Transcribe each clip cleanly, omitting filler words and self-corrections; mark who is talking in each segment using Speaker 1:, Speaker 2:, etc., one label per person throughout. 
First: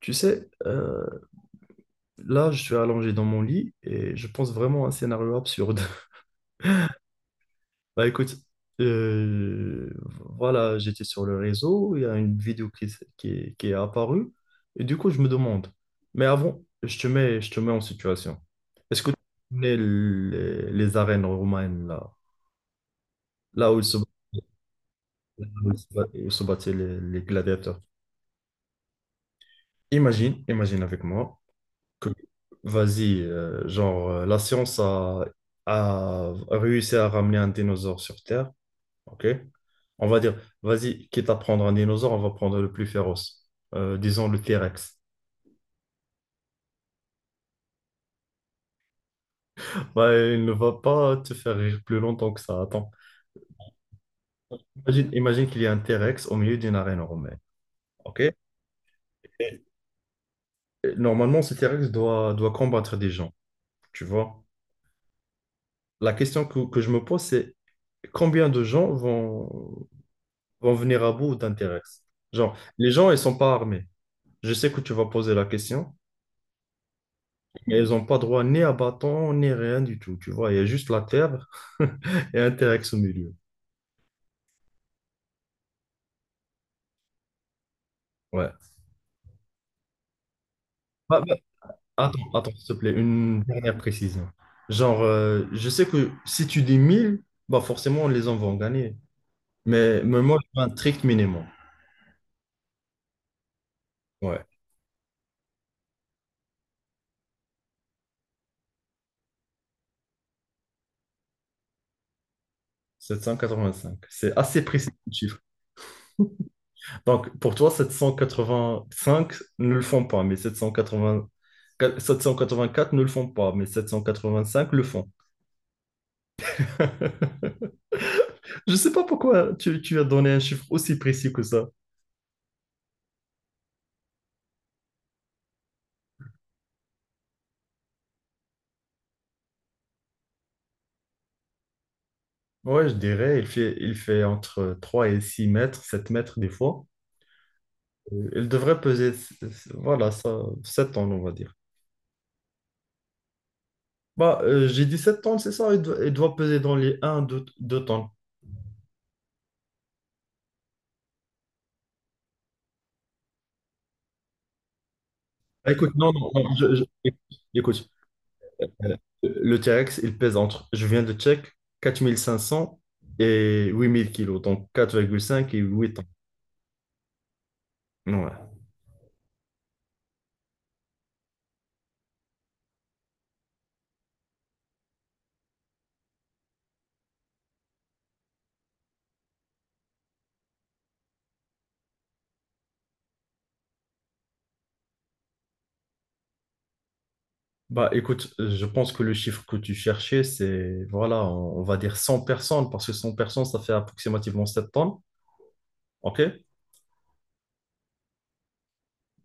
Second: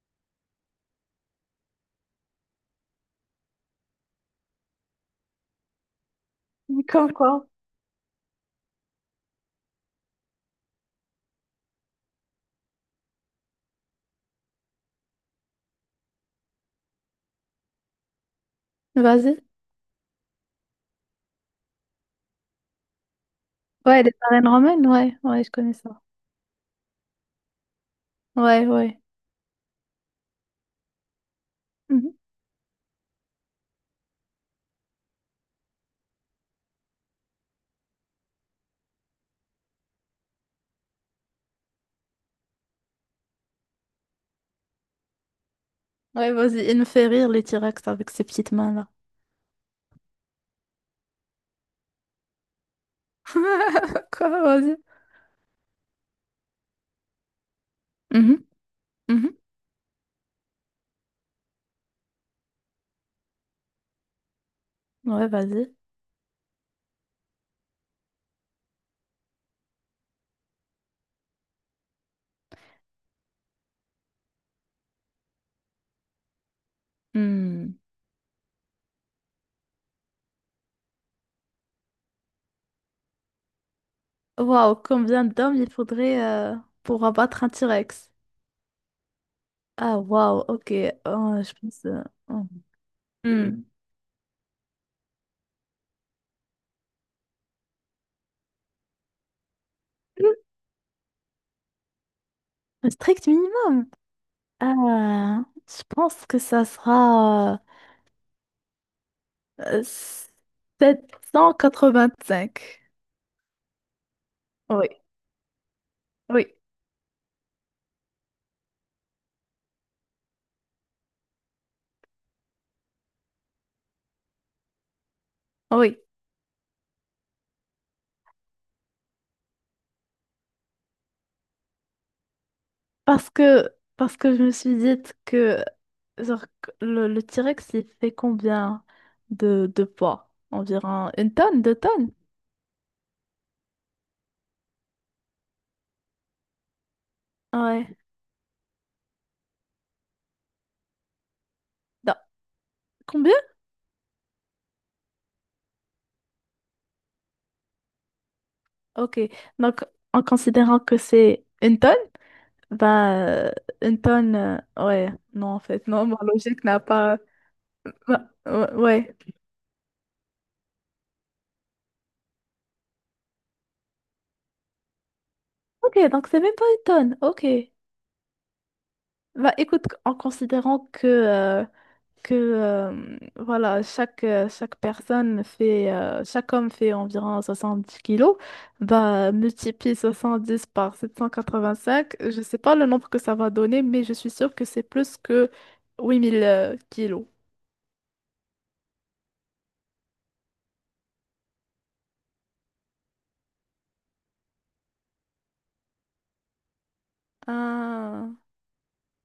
Speaker 1: Tu sais, là, je suis allongé dans mon lit et je pense vraiment à un scénario absurde.
Speaker 2: Comme quoi?
Speaker 1: Bah écoute, euh, voilà, j'étais sur le réseau, il y a une vidéo qui est apparue et du coup, je me demande. Mais avant, je te mets en situation. Est-ce que tu
Speaker 2: Vas-y.
Speaker 1: connais les arènes romaines, là où se,
Speaker 2: Ouais, les arènes romaines, ouais, ouais, je connais
Speaker 1: où se
Speaker 2: ça.
Speaker 1: bat- où se battaient les gladiateurs?
Speaker 2: Ouais, ouais.
Speaker 1: Imagine avec moi. que-
Speaker 2: Mhm.
Speaker 1: Vas-y, genre, la science a réussi à ramener un dinosaure sur Terre, ok? On va dire, vas-y, quitte à prendre un dinosaure, on va prendre le plus féroce. Disons le T-Rex.
Speaker 2: Ouais, vas-y, il me fait rire les T-Rex avec ses petites mains-là.
Speaker 1: Bah, il ne va pas te faire rire plus longtemps que ça, attends.
Speaker 2: Quoi, vas-y.
Speaker 1: Imagine qu'il y a un T-Rex au milieu d'une arène romaine, ok?
Speaker 2: Mhm,
Speaker 1: Et- et normalement, ce T-Rex doit combattre des gens, tu vois?
Speaker 2: mhm. Ouais, vas-y.
Speaker 1: La question que je me pose, c'est combien de gens vont venir à bout d'intéresse. Genre, les gens, ils sont pas armés. Je sais que tu vas poser la question, et
Speaker 2: Hmm.
Speaker 1: ils n'ont pas droit ni à bâton, ni rien du tout. Tu vois, il y a juste la terre et Interex au milieu.
Speaker 2: Waouh, combien d'hommes il faudrait pour abattre un T-Rex?
Speaker 1: Ouais.
Speaker 2: Ah, waouh, ok.
Speaker 1: Bah,
Speaker 2: Oh, je pense,
Speaker 1: attends,
Speaker 2: oh.
Speaker 1: attends, s'il te plaît, une
Speaker 2: Hmm.
Speaker 1: dernière précision. Genre, je sais que si tu dis 1000, bah forcément, les gens vont gagner. Mais moi, je fais un strict minimum.
Speaker 2: Un strict minimum.
Speaker 1: Ouais,
Speaker 2: Ah, je pense que ça sera cinq
Speaker 1: 785. C'est assez
Speaker 2: Oui.
Speaker 1: précis, le chiffre.
Speaker 2: Oui,
Speaker 1: Donc, pour toi, 785 ne le font pas, mais 780 784 ne le font pas, mais 785 le font.
Speaker 2: oui.
Speaker 1: Je sais pas pourquoi tu as donné un chiffre aussi précis que ça.
Speaker 2: Parce que, parce que je me suis dit que genre, que le T-Rex, il fait combien de poids? Environ une tonne, deux tonnes?
Speaker 1: Ouais, je dirais, il fait entre 3 et 6 mètres, 7 mètres des fois.
Speaker 2: Ouais.
Speaker 1: Il devrait peser, voilà, ça, 7 tonnes, on va dire.
Speaker 2: Non, combien?
Speaker 1: Bah, j'ai dit 7 tonnes, c'est ça, il doit peser dans les 1, 2 tonnes.
Speaker 2: Ok. Donc, en considérant que c'est une tonne, bah, une tonne, ouais. Non, en
Speaker 1: Ah,
Speaker 2: fait,
Speaker 1: écoute,
Speaker 2: non,
Speaker 1: non,
Speaker 2: ma
Speaker 1: non, non,
Speaker 2: logique n'a pas.
Speaker 1: écoute.
Speaker 2: ma- Ouais.
Speaker 1: Le T-Rex, il pèse entre, je viens de check, 4 500 et 8 000 kilos, donc 4,5 et 8
Speaker 2: Ok,
Speaker 1: ans.
Speaker 2: donc c'est même pas une tonne. Ok.
Speaker 1: Ouais.
Speaker 2: Bah, écoute, en considérant que, voilà, chaque personne fait, chaque homme fait environ 70 kilos. Bah, multiplie 70 par 785, je sais pas le nombre que ça va donner, mais je suis sûre que c'est plus que 8 000 kilos.
Speaker 1: Bah écoute, je pense que le chiffre que tu cherchais, c'est, voilà, on va dire 100 personnes, parce que 100 personnes, ça fait approximativement 7 tonnes. OK?
Speaker 2: Ah,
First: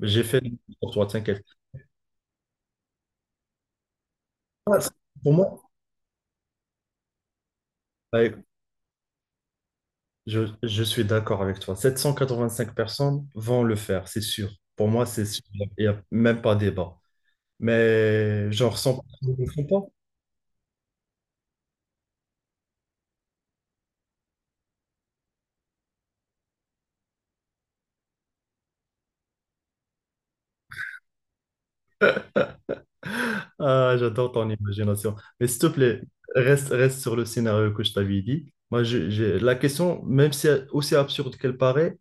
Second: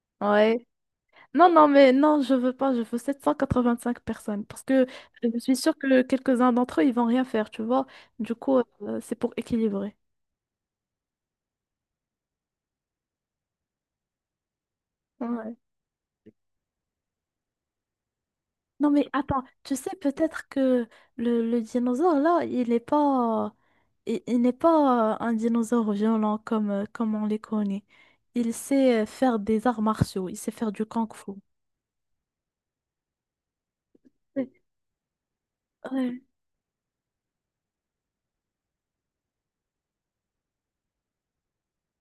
Speaker 1: J'ai fait
Speaker 2: ouais.
Speaker 1: pour toi, t'inquiète.
Speaker 2: Non, non, mais non, je veux pas, je veux 785 personnes, parce
Speaker 1: Ah,
Speaker 2: que
Speaker 1: c'est- Pour
Speaker 2: je suis
Speaker 1: moi,
Speaker 2: sûre que quelques-uns d'entre eux, ils vont rien faire, tu vois.
Speaker 1: bah,
Speaker 2: Du
Speaker 1: écoute,
Speaker 2: coup, c'est pour équilibrer.
Speaker 1: je suis d'accord avec toi. 785 personnes vont le faire, c'est sûr. Pour moi, c'est sûr.
Speaker 2: Ouais.
Speaker 1: Il n'y a même pas débat. Mais genre
Speaker 2: Non
Speaker 1: 100
Speaker 2: mais
Speaker 1: personnes
Speaker 2: attends,
Speaker 1: ne le font
Speaker 2: tu
Speaker 1: pas.
Speaker 2: sais peut-être que le dinosaure là, il n'est pas un dinosaure violent comme on les connaît. Il sait faire des arts martiaux, il sait faire du kung-fu.
Speaker 1: Ah, j'adore ton
Speaker 2: Ouais.
Speaker 1: imagination. Mais s'il te plaît,
Speaker 2: Ouais.
Speaker 1: reste sur le scénario que je t'avais dit. Moi, la question, même si aussi absurde qu'elle paraît,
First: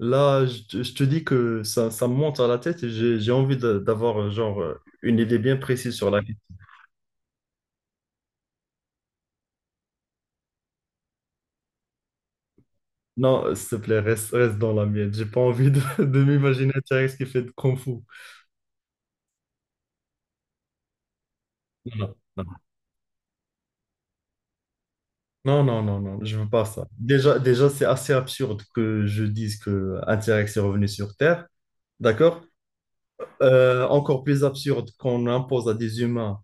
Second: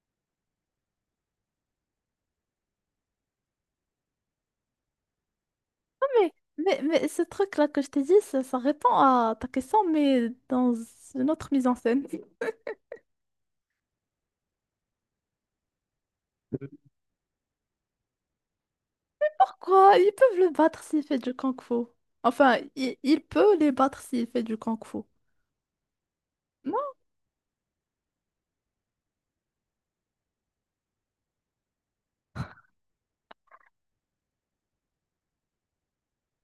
Speaker 1: là, je te dis que ça me monte à la tête et j'ai envie d'avoir genre une idée bien précise
Speaker 2: Non,
Speaker 1: sur la
Speaker 2: mais,
Speaker 1: question.
Speaker 2: mais, mais ce truc-là que je t'ai dit, ça répond à ta question, mais dans une autre mise en scène.
Speaker 1: Non, s'il te plaît, reste dans la mienne. J'ai pas envie de m'imaginer un T-Rex qui fait de Kung Fu.
Speaker 2: Pourquoi? Ils peuvent le battre s'il fait du kung-fu.
Speaker 1: Non, non,
Speaker 2: Enfin, il peut les battre s'il fait du kung-fu.
Speaker 1: non, non, non, non, je veux pas ça. Déjà c'est assez absurde que je dise qu'un T-Rex est revenu sur Terre. D'accord? Encore plus absurde qu'on impose à des humains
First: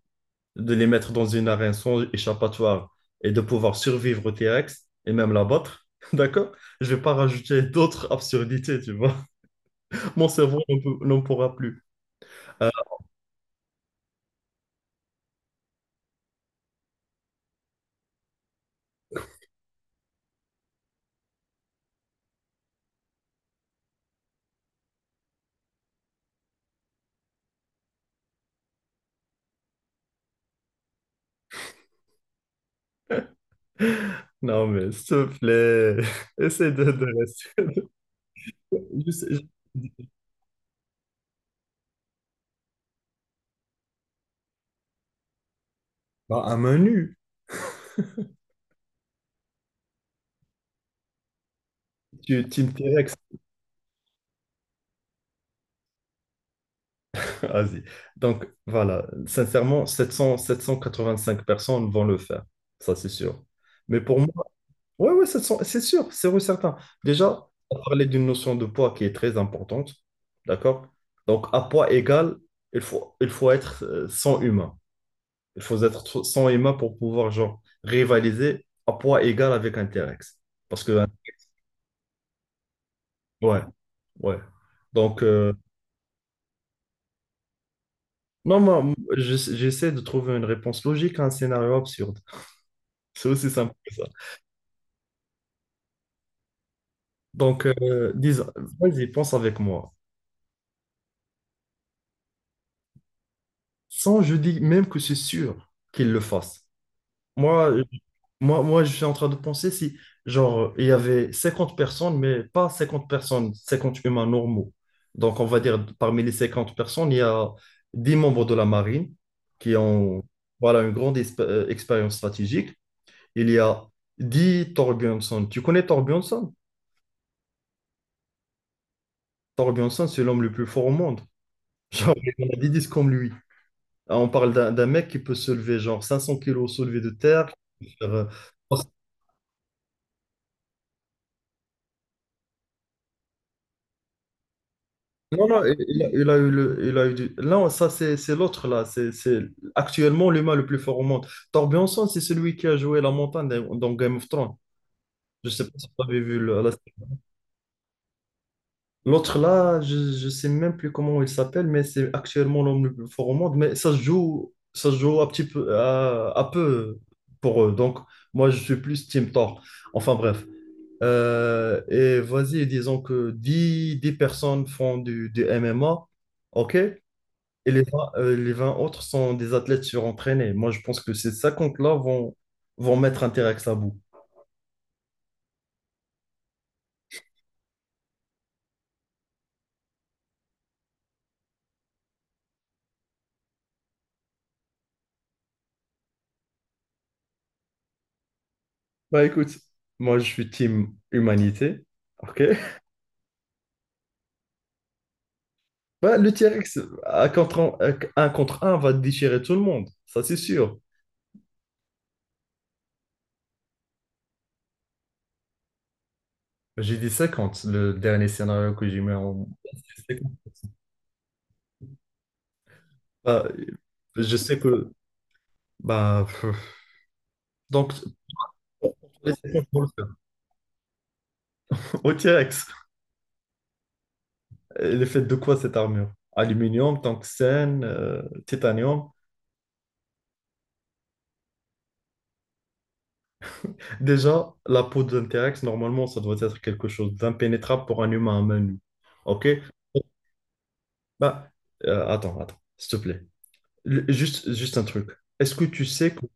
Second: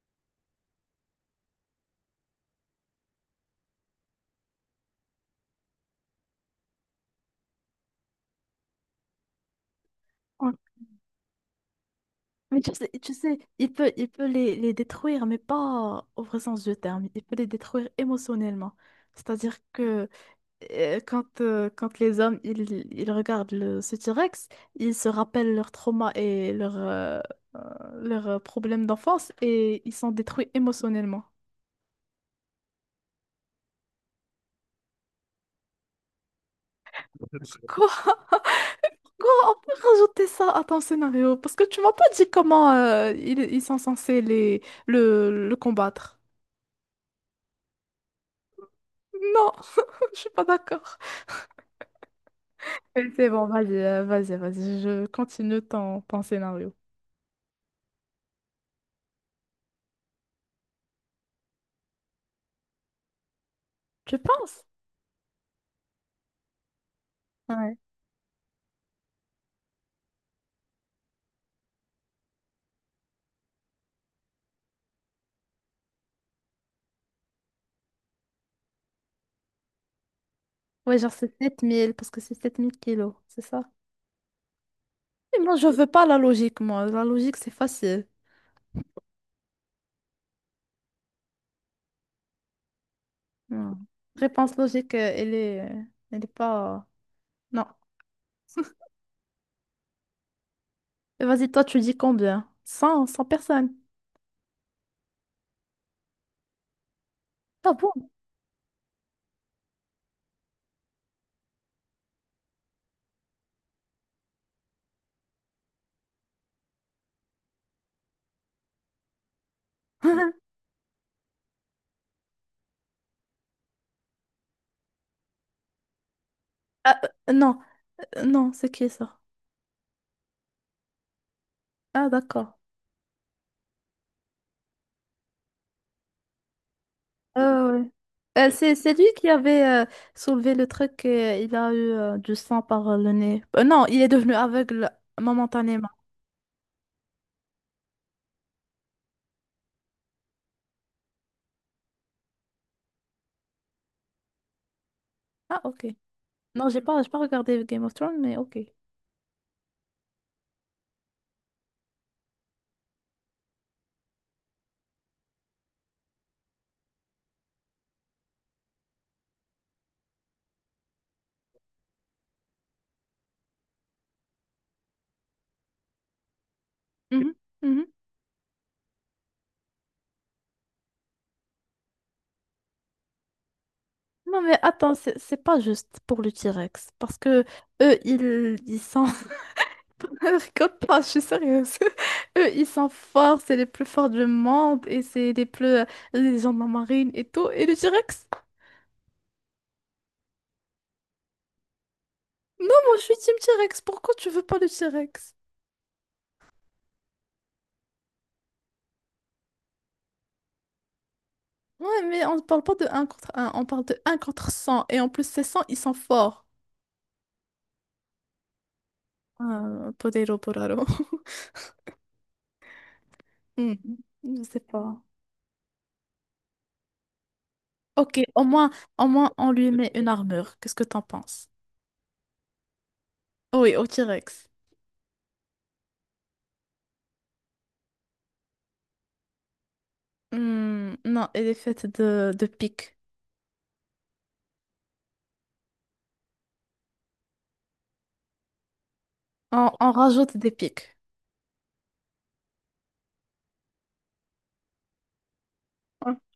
Speaker 1: de les mettre dans une arène sans échappatoire et de pouvoir survivre au T-Rex et même l'abattre, d'accord? Je vais pas rajouter d'autres absurdités, tu vois. Mon
Speaker 2: Non?
Speaker 1: cerveau n'en pourra plus.
Speaker 2: Mais
Speaker 1: Ah,
Speaker 2: tu sais, il peut les détruire, mais pas au vrai sens du terme. Il peut les détruire émotionnellement. C'est-à-dire que quand les hommes ils regardent ce T-Rex, ils se rappellent leurs traumas et euh, leurs problèmes d'enfance et ils sont détruits émotionnellement.
Speaker 1: non, mais s'il te plaît, essaie de rester.
Speaker 2: Quoi?
Speaker 1: Je sais-
Speaker 2: Quoi?
Speaker 1: je-
Speaker 2: On peut rajouter ça à ton scénario? Parce que tu m'as pas dit comment ils sont censés le combattre.
Speaker 1: Bah, un menu,
Speaker 2: Non, je suis pas d'accord.
Speaker 1: tu Team
Speaker 2: Ok,
Speaker 1: T-Rex,
Speaker 2: c'est bon, vas-y, vas-y, vas-y, je continue ton scénario.
Speaker 1: vas-y. Donc voilà, sincèrement, 700, 785 personnes vont le faire, ça c'est sûr. Mais pour.
Speaker 2: Tu penses?
Speaker 1: Oui, oui, c'est sûr, c'est sûr, c'est certain. Déjà, on
Speaker 2: Ouais.
Speaker 1: parlait d'une notion de poids qui est très importante, d'accord? Donc, à poids égal, il faut être 100 humains. Il faut être 100 humains pour pouvoir, genre, rivaliser à poids égal avec un T-Rex. Parce
Speaker 2: Ouais,
Speaker 1: que,
Speaker 2: genre c'est 7 000 parce que c'est 7 000 kilos, c'est
Speaker 1: ouais,
Speaker 2: ça?
Speaker 1: ouais. Donc,
Speaker 2: Mais moi, je, oui, veux pas la logique, moi. La logique, c'est facile.
Speaker 1: non, moi, j'essaie de trouver une réponse logique à un scénario absurde. C'est aussi simple
Speaker 2: Non.
Speaker 1: que ça.
Speaker 2: Réponse logique, elle est pas... euh,
Speaker 1: Donc,
Speaker 2: Non.
Speaker 1: disons, vas-y, pense avec moi.
Speaker 2: Mais vas-y, toi, tu dis combien? Cent personnes.
Speaker 1: Sans, je dis même que c'est sûr qu'il le fasse. Moi,
Speaker 2: Ah
Speaker 1: euh,
Speaker 2: bon?
Speaker 1: moi, je suis en train de penser si, genre, il y avait 50 personnes, mais pas 50 personnes, 50 humains normaux. Donc, on va dire, parmi les 50 personnes, il y a 10 membres de la marine qui ont, voilà, une grande expérience stratégique. Il y a 10 Thorbjörnson. Tu connais Thorbjörnson?
Speaker 2: Ah, non, non, c'est qui ça?
Speaker 1: Thorbjörnson, c'est l'homme le plus fort au monde.
Speaker 2: Ah,
Speaker 1: Genre, on a
Speaker 2: d'accord.
Speaker 1: 10 disques comme lui. On parle d'un mec qui peut se lever, genre, 500 kilos soulevés de terre,
Speaker 2: Ah ouais.
Speaker 1: qui peut faire, euh,
Speaker 2: C'est lui qui avait soulevé le truc et il a eu du sang par le nez. Non, il est devenu aveugle
Speaker 1: non, non, il
Speaker 2: momentanément.
Speaker 1: il a eu du... Non, ça, c'est l'autre, là. C'est actuellement l'humain le plus fort au monde. Thor Bjornsson, c'est celui qui a joué la montagne dans Game of Thrones. Je
Speaker 2: Ah,
Speaker 1: sais pas
Speaker 2: ok.
Speaker 1: si vous avez vu
Speaker 2: Non, j'ai pas regardé Game of Thrones, mais ok.
Speaker 1: l'autre, là, je sais même plus comment il s'appelle, mais c'est actuellement l'homme le plus fort au monde. Mais ça se joue un petit peu, à peu pour eux. Donc, moi, je suis plus Team Thor. Enfin, bref. Et vas-y, disons que dix personnes font du MMA. OK? Et
Speaker 2: Mhm,
Speaker 1: les
Speaker 2: mhm.
Speaker 1: 20 les 20 autres sont des athlètes surentraînés. Moi, je pense que ces 50 là vont mettre T-Rex à bout.
Speaker 2: Non, mais attends, c'est pas juste pour le T-Rex. Parce que eux, ils sont. Je rigole pas, je suis sérieuse. Eux, ils sont forts, c'est les plus forts du monde et c'est les plus, les gens de la marine et tout. Et le T-Rex?
Speaker 1: Bah écoute, moi, je suis team humanité. Ok.
Speaker 2: Non, moi, je suis Team T-Rex. Pourquoi tu veux pas le T-Rex?
Speaker 1: Bah, le T-Rex, à contre un, à- un contre un, va déchirer tout le monde. Ça, c'est sûr.
Speaker 2: Ouais, mais on parle pas de un contre un, on parle de un contre cent. Et en plus, ces 100, ils sont forts.
Speaker 1: J'ai dit 50, le dernier scénario que j'ai mis en...
Speaker 2: Ah,
Speaker 1: C'est...
Speaker 2: Podero Poraro.
Speaker 1: Bah,
Speaker 2: Hmm,
Speaker 1: je
Speaker 2: je
Speaker 1: sais
Speaker 2: sais
Speaker 1: que...
Speaker 2: pas.
Speaker 1: Bah, pff. Donc,
Speaker 2: Ok,
Speaker 1: pour
Speaker 2: au moins,
Speaker 1: les
Speaker 2: on
Speaker 1: 50,
Speaker 2: lui
Speaker 1: on le
Speaker 2: met
Speaker 1: fait.
Speaker 2: une armure. Qu'est-ce que t'en penses?
Speaker 1: Au T-Rex,
Speaker 2: Oui, au T-Rex.
Speaker 1: elle est faite de quoi cette armure? Aluminium, tungstène, titanium.
Speaker 2: Hmm, non, elle est faite de pics.
Speaker 1: Déjà, la peau d'un T-Rex, normalement, ça doit être quelque chose d'impénétrable pour un humain à main nue. OK?
Speaker 2: On rajoute des pics.
Speaker 1: Bah, attends, s'il te plaît. Juste un truc. Est-ce que tu sais
Speaker 2: Ouais.
Speaker 1: que,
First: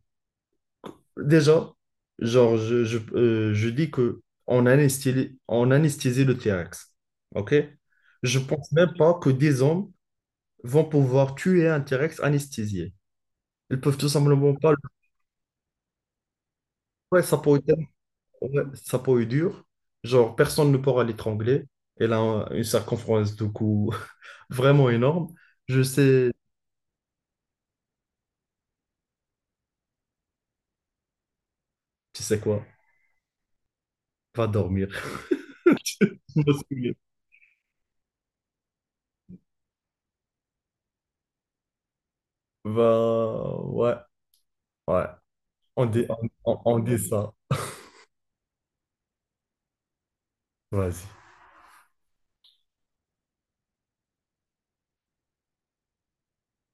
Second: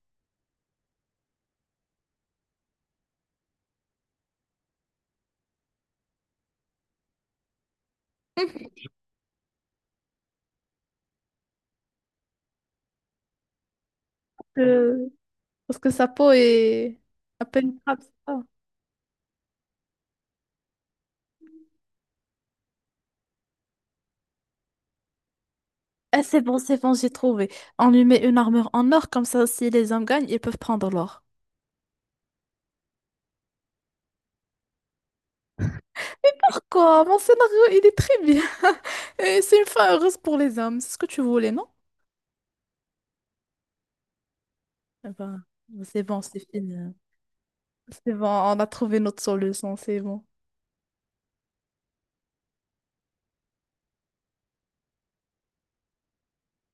Speaker 1: déjà, genre, je dis que on anesthésie le T-Rex. OK? Je pense même pas que des hommes vont pouvoir tuer un T-Rex anesthésié. Ils peuvent tout simplement pas le...
Speaker 2: Euh, Parce que sa peau est
Speaker 1: Ouais, ça
Speaker 2: à
Speaker 1: pourrait.
Speaker 2: peine trappe, c'est ça.
Speaker 1: Ouais, sa peau est dure, genre personne ne pourra l'étrangler. Elle a une circonférence de cou vraiment énorme. Je
Speaker 2: Ah,
Speaker 1: sais,
Speaker 2: c'est bon, j'ai trouvé. On lui met une armure en or, comme ça, si les hommes gagnent, ils peuvent prendre l'or.
Speaker 1: tu sais quoi, va dormir. Je me souviens.
Speaker 2: Quoi? Mon scénario, il est très bien. Et c'est une fin heureuse pour les hommes. C'est ce que tu voulais, non?
Speaker 1: Va, ouais, ouais,
Speaker 2: Eh ben,
Speaker 1: on
Speaker 2: c'est
Speaker 1: dit,
Speaker 2: bon,
Speaker 1: on,
Speaker 2: c'est
Speaker 1: on-
Speaker 2: fini.
Speaker 1: on dit ça.
Speaker 2: C'est bon, on a trouvé notre solution, c'est bon.
Speaker 1: Vas-y.